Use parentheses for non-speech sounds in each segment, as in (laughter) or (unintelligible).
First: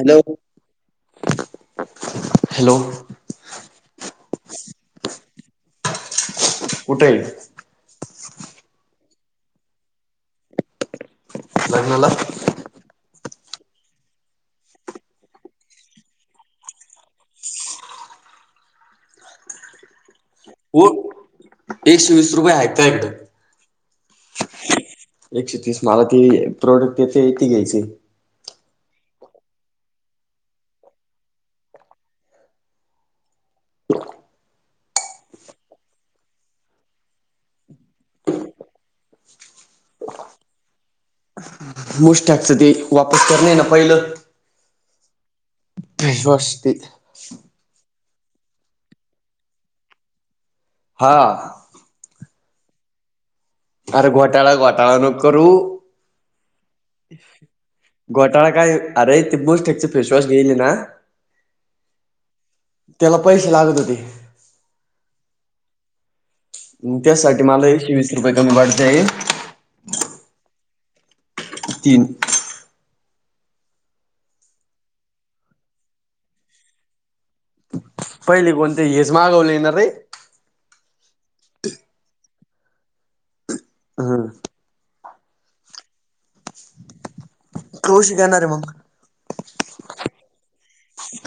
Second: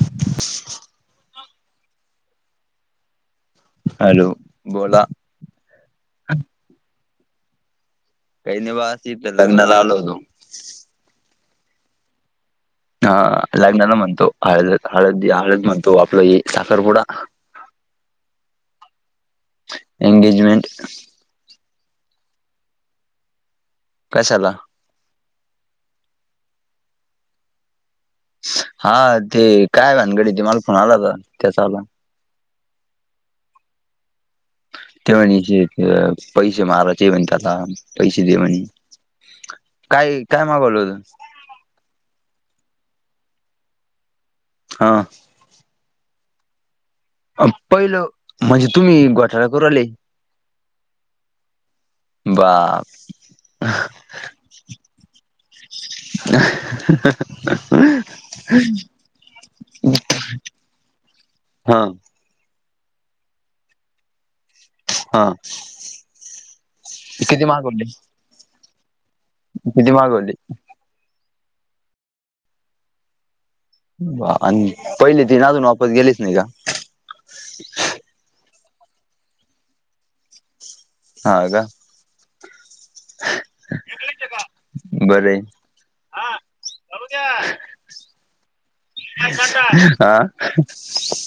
Hello, hello. Hello, बोला. कुठये? काही नाही बास. इथ लग्नाला आलो होतो. लग्नाला? हा. लग्नाला म्हणतो, हळद हळद हळद म्हणतो आपलं हे साखरपुडा. एंगेजमेंट. एकशे वीस रुपये आहे का तुह्याकडं? कशाला? एकशे तीस मला ते प्रोडक्ट येतये ते घ्यायच. हा, ते काय भानगडे? ते मला फोन आला व्हता त्याचा वाला. ते म्हणे ते की पैसे मारायचे म्हणे त्याला, पैसे दे म्हणे. काय काय मागवल होत? मुश टॅकचं ते वापस करणये ना पहिलं. हं. फेस वॉश ते. अं पहिलं म्हणजे तुम्ही घोटाळा करू राहिले. हा. बाप! आर घोटाळा घोटाळा नको करू. (unintelligible) घोटाळा काय? अरे ते बूस टेकच फेसवॉश घेईल ना, हं. त्याला पैसे लागत होते. हं, म त्यासाठी मला एकशे वीस रुपये कमी पडताये. किती मागवले? तीन. बा! आणि पहिले तीन अजून वापस गेलेच नाही का? पहिले कोणते? हेच मागवले ना रे. हा का? हा. बर हे कुश घेणार हे मग.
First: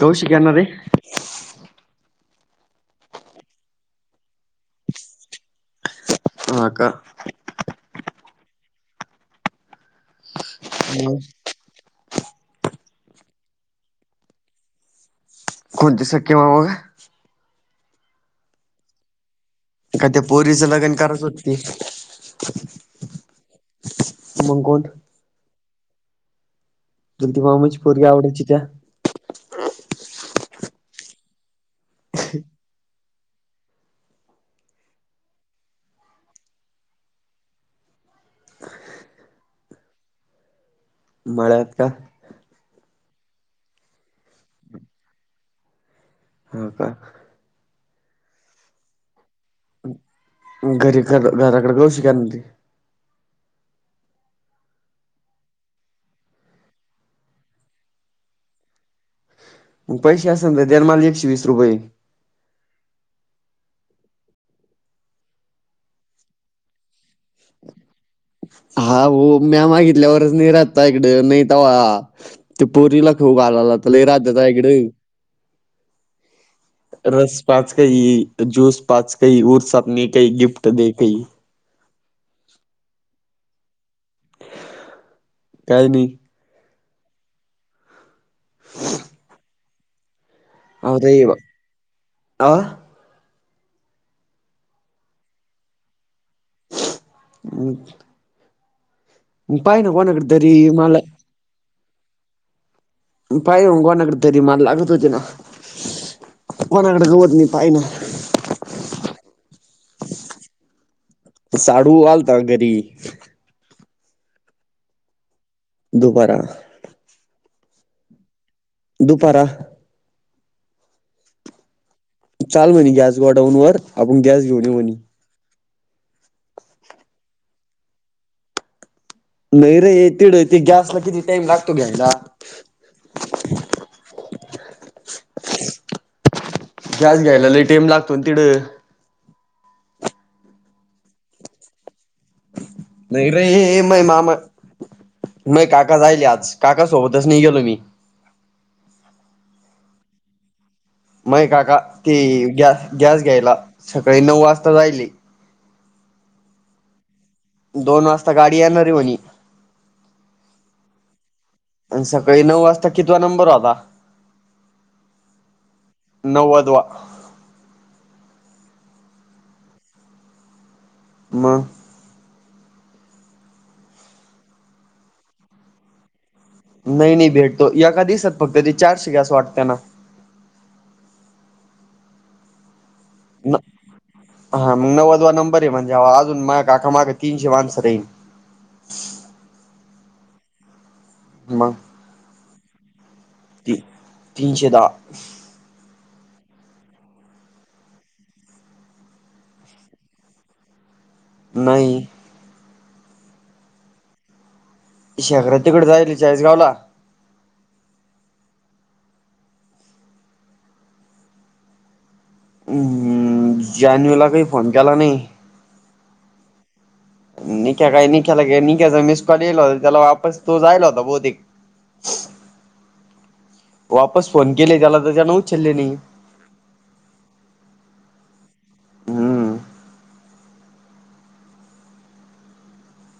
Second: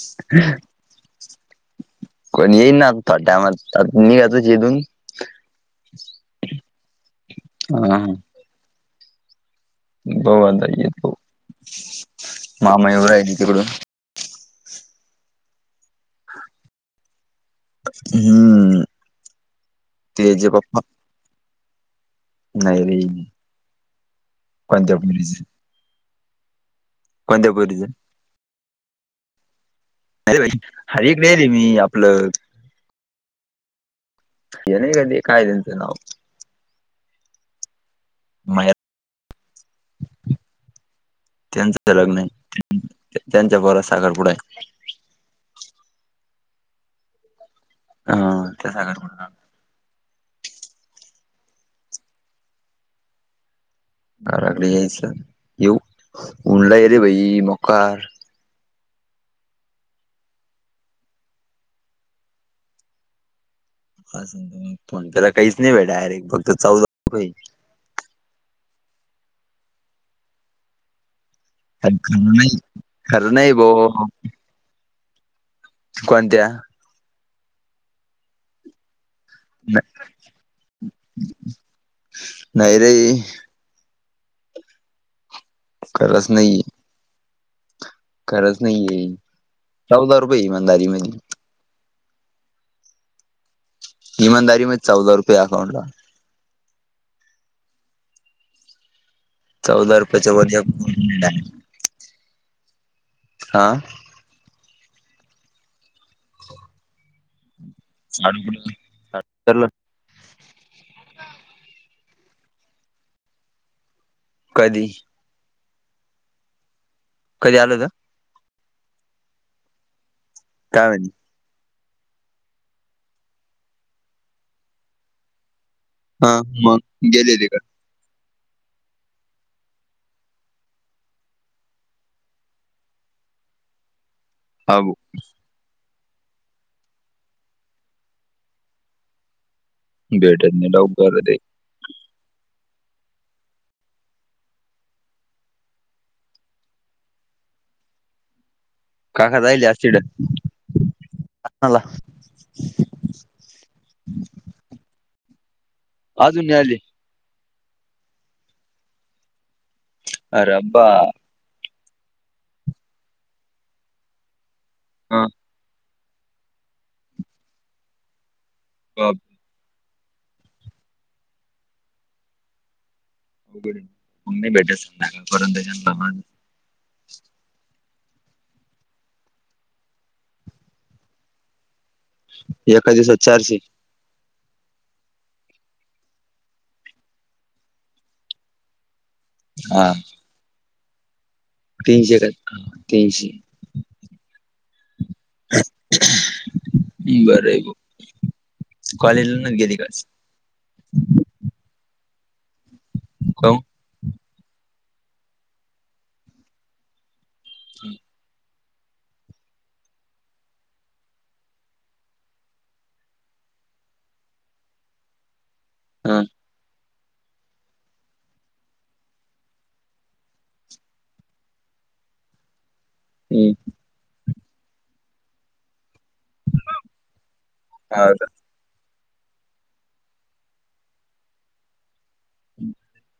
कौशिक येणार आहे कोण येईल ना आता टायमात मी आता जेथुन. हा का. हा भाऊ आता येतो मग मामा येऊ राहिला तिकडून. कोणते सक्के मामा का हम का ते पोरीच लगण करायचं होत ते नाही रे. मग कोण कोणत्या तुला मुलीच तुमची मामाची पोरीच पोरगी आवडायची त्या नही रे हा इकडे आहे रे मी आपलं. ते नहीं ते काय त्याच नाव. मळ्यात मळ्यात का त्यांचं (inaudible) लग्न आहे. त्यांच्या पोराचा साखरपुडा आहे. हा का. ह त्या साखरपुड्याला घरी कर घराकडे गऊ (inaudible) काय म्हणते घराकडे यायचं येऊ ऊन लई हाय रे भाई मोकार. म पैसे असेल तर देना मला एकशे वीस रुपये. (inaudible) पण त्याला काहीच नाही भाई डायरेक्ट फक्त चौदा रुपये हा भाऊ म्या मागितल्यावरच नाही राहत तुझ्याकडे नाही. तवा खरं नाही ते पोरीला खरं खाऊ नाही घालायला भाऊ लई राहत तुझ्याकड. कोणत्या. रस पाज काई त ज्यूस पाज काई ऊर्सात ने काई गिफ्ट देते काई नाही रे. काय नाही खरच नाहीये. खरच नाहीये चौदा रुपये हाय माझ्या आरे बा. आ ईमानदारी मध्ये चौदा रुपये हाय अकाउंटला. (inaudible) म पाहीना कोणाकड तरी मला. चालल म पाय भाऊ कोणाकडे तरी मला लागत होते ना कोणाकडे जाऊ आता मी पायला (unintelligible) (inaudible) साडू आलता घरी. कधी. दुपाराला कधी आला होता दुपारा. काय आणि चाल म्हणे गॅस गोडाऊन वर आपण गॅस घेऊन येऊ म्हणे. अ मंग गेलेले का? नही रे तिडं ते गॅसला किती टाईम लागतो घ्यायला. हाभो! गॅस घ्यायला लई टइम लागतो न तिडं! भेटत नाही लवकर ते! नही रे महे मामा महे काका जाईल हे आज, काका सोबतच नहीं गेलो मी. काका जायेल आज तिढ. मये काका ते गॅ-गॅस घ्यायला, सकाळी नऊ वाजता जायेल हे. अजून नई आले! दोन वाजता गाडी येणार हे म्हणी. आर बा. आण सकाळी नऊ वाजता कितवा नंबर होता? हां! नव्वदवा. (unintelligible) म! (unintelligible) नही नही भेटतो, यका दिसांत फक्त ते चारशे गॅस वाटत्यां ना! एका दिसात. न हा म नव्वदवा नंबर हे म्हणजे, ह वा अजून माज्या काका माग तीनशे माणसं राहील. हा! मंग! तीनशे का त्यांशी. तीनशे दहा! बरय बॉ कॉलेजला नहीं गेली का आज? नाही! काहू! शेखरा तिकडे जाईल चाळीसगावला. (inaudible) हू जानू ला बी फोन केला नही. अ! निक्या काय, निक्याला निक्याचा मिस कॉल येल होता, त्याला वापस तो जायल होता बहुतेक. हू! वापस फोन केले त्याला, तं त्यान उचलले नाही. हा का! हम्म. (inaudible)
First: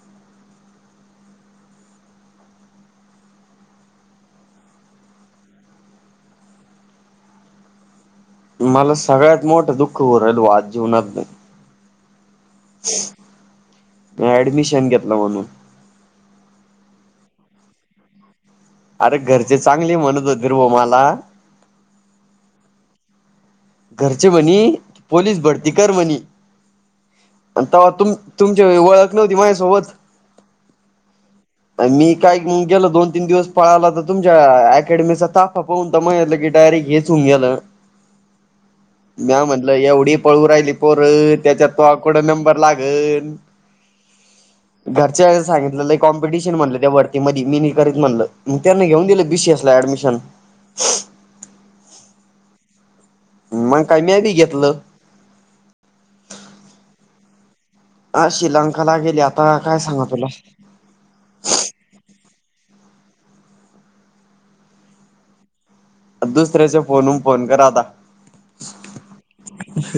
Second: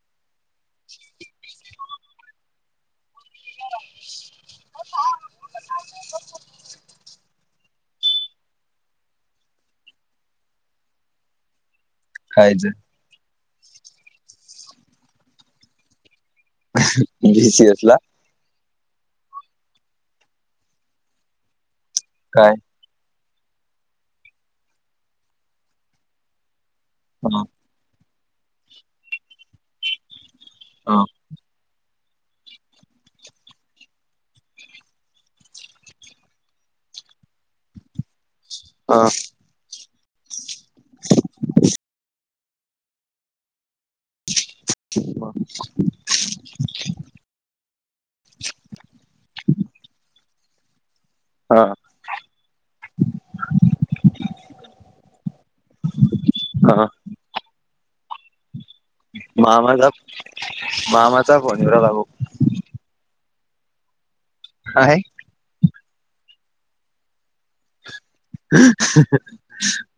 (inaudible) मला सगळ्यात मोठं दुःख हू राहिल बॉ आज जीवनातल. कायांच! मी ऍडमिशन घेतलं म्हणून. बी सी एस ला! अरे घरचे चांगली म्हणत होते रे भो माला. काय! घरचे म्हनी पोलीस भरती कर म्हनी. हां... अन् तवा तुमची ओळख नव्हती माझ्यासोबत. हा... मी कायग गेलं दोन, तीन दिवस पळाला तर तुमच्या अकॅडमीचा ताफा पाहून (unintelligible) डायरेक्ट हेच (unintelligible) म्या म्हटलं एवढी पळू राहिली पोर त्याच्यात (unintelligible) नंबर लागला ह घरच्या सांगितलेल कॉम्पिटिशन म्हणलं त्या वरती मी नाही करीत म्हणलं, मग त्याना घेऊन दिलं बीसीएस ला ऍडमिशन. हा... मग काय म्या बी बी घेतलं. हा. अशी लंकाला गेली आत काय मामाचा सांगा तुला. मामाचा फोन इवरा लागो हा.. दुसऱ्याच्या फोनवरून फोन करा आता.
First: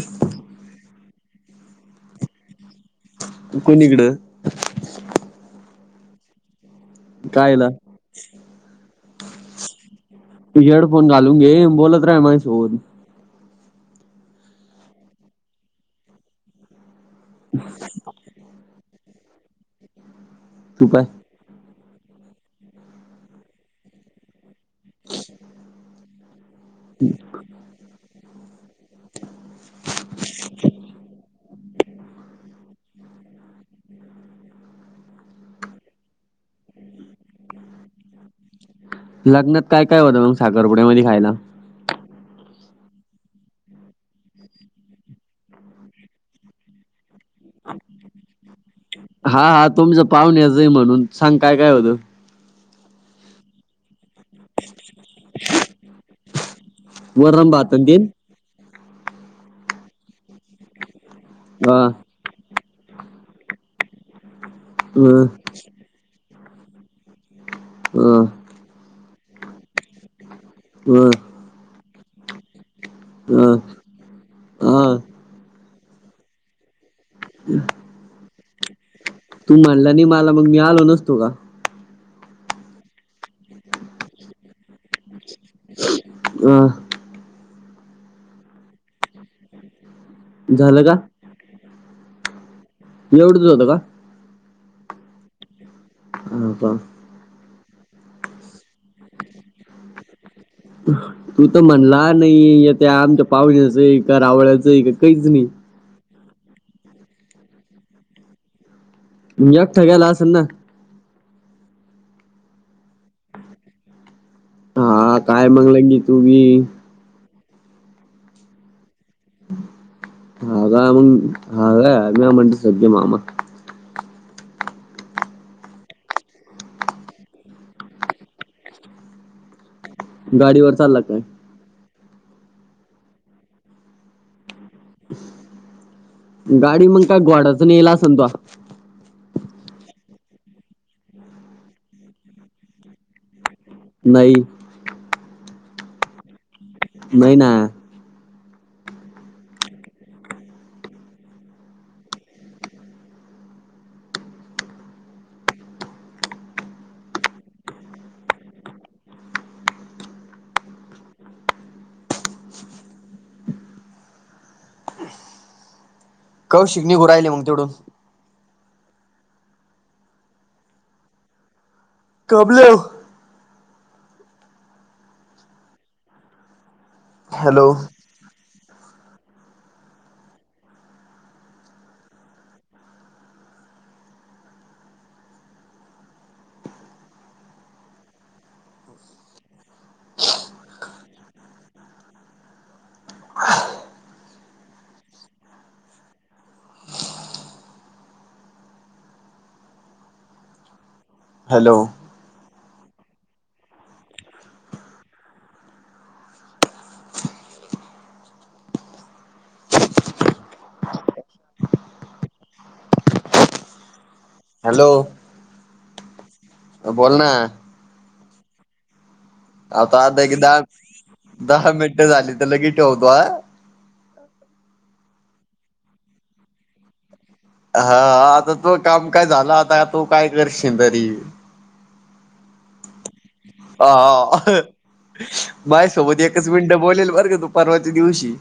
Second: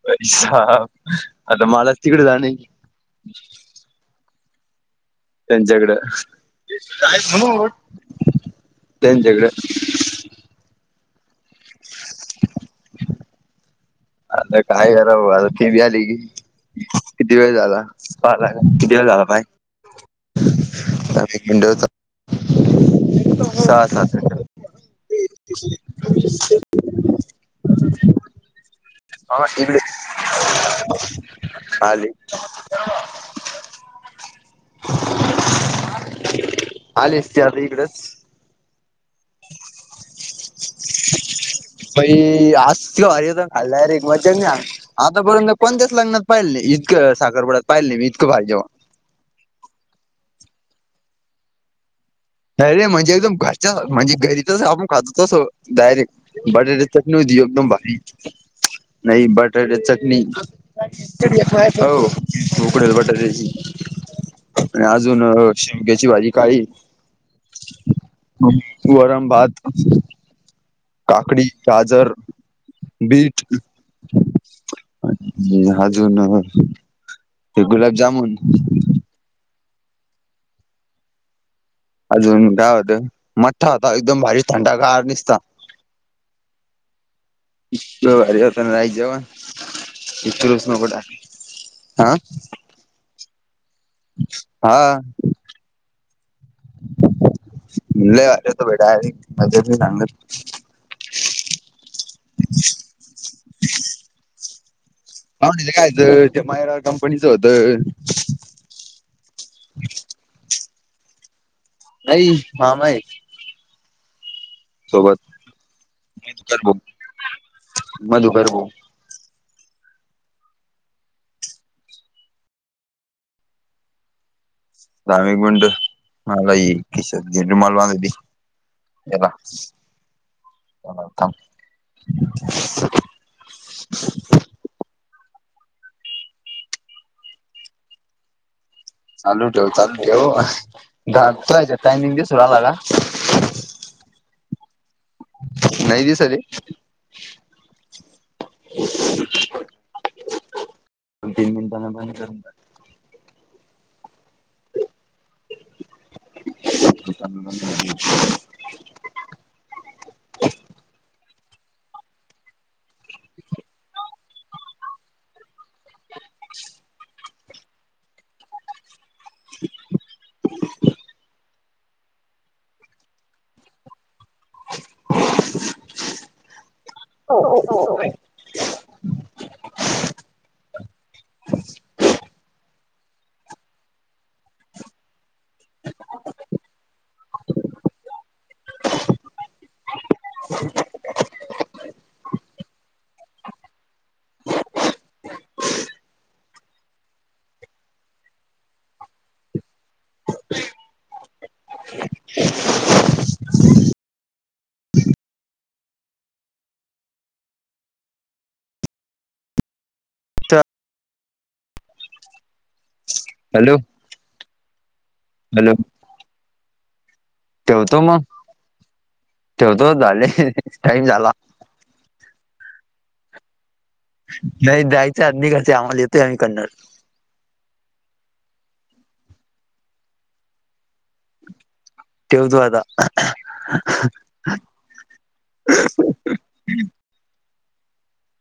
प आता मलाज तिकडे जाण कोणीकडं... त्यांच्याकड कायला? त्यांच्याकडे. तू हेडफोन घालून घे बोलत रहा माझ सोबत. आता काय करा आता ब आली की किती वेळ झाला पाला पायड तू काय ह हम्... ह इगडे आली. आली ती इकडेच. लग्नात काय काय होतं मग साखरपुड्यामध्येखायला. प आज क हारी होत खाल्ला र एक मजज आतापर्यंत कोणत्या च लग्त पाहिलं नाही इतकं साखरपडत पाहिलेलं इतकं भारी जेवण. हा हा तुमच पाहुणेचंय म्हणून सांग काय काय होतं. अर रे म्हणजे एकदम घरच्या सारखं हणजे घरीच आपण खातो तस डायरेक्ट. बटाटायची चटणी होती वरण एकदम भात अन भारी तेन नाही बटर चटणी. हा हो उकडल बटाटायची आणि अ अजूनह. शिमग्याची भाजी काळी. हम. वरण भात. हम... का कडी गाजर बीट. अ हा अजून ते गुलाबजामुन. तू म्हणला नाही मला मग मी आलो नसतो का. अजून काय होत मठ्ठा होता एकदम भारी थंडा गार निसता. अ.. ह झालं म्हटलं राइस जेवण. झालं का? आं. एवडच होतं का. हा. (inaudible) (unintelligible) तू तर म्हणला नाही त्या आमच्या पाहुण्याच आहे का रावळ्याच आहे. काहीच नाही. पाहून कायच ते मायरा कंपनीचं होतं. एकठा गेला असनं. नाही मामा हाय. हा काय म्हठल मग तू बी. कर भाऊ मधुकर (unintelligible) (unintelligible) गेला. गाडीवर चालला जरा काय थांब. गाडी मग काय घोडाच नेला असन तो. चालू ठेव, चालू ठेव आताच्या टायमिंग दिसु आला का. नाही. नाही दिसत आहे. नाही ना. तीन मिनटांना बंद करून टाक. (inaudible) कव शिकू नाही राहिली मग तेवड. (inaudible) कवले. Hello (unintelligible) hello. तर हॅलो. हॅलो. हॅलो. हं बोल ना. ठेवतो मग, ठेवतो आता आता झाले एक की दहा टाईम झाला. दहा मिनिटं झाली तर लगे ठेवतो आ. नाही द्यायचं आमी घरचे आवाज येतोय ऐकन. हा आता तो काम काय झाला, आता तू काय करशील तरी. ठेवतो आता. (unintelligible) माझ्या सोबत एकच मिनटं बोलेल बर का तू परवाच्या दिवशी.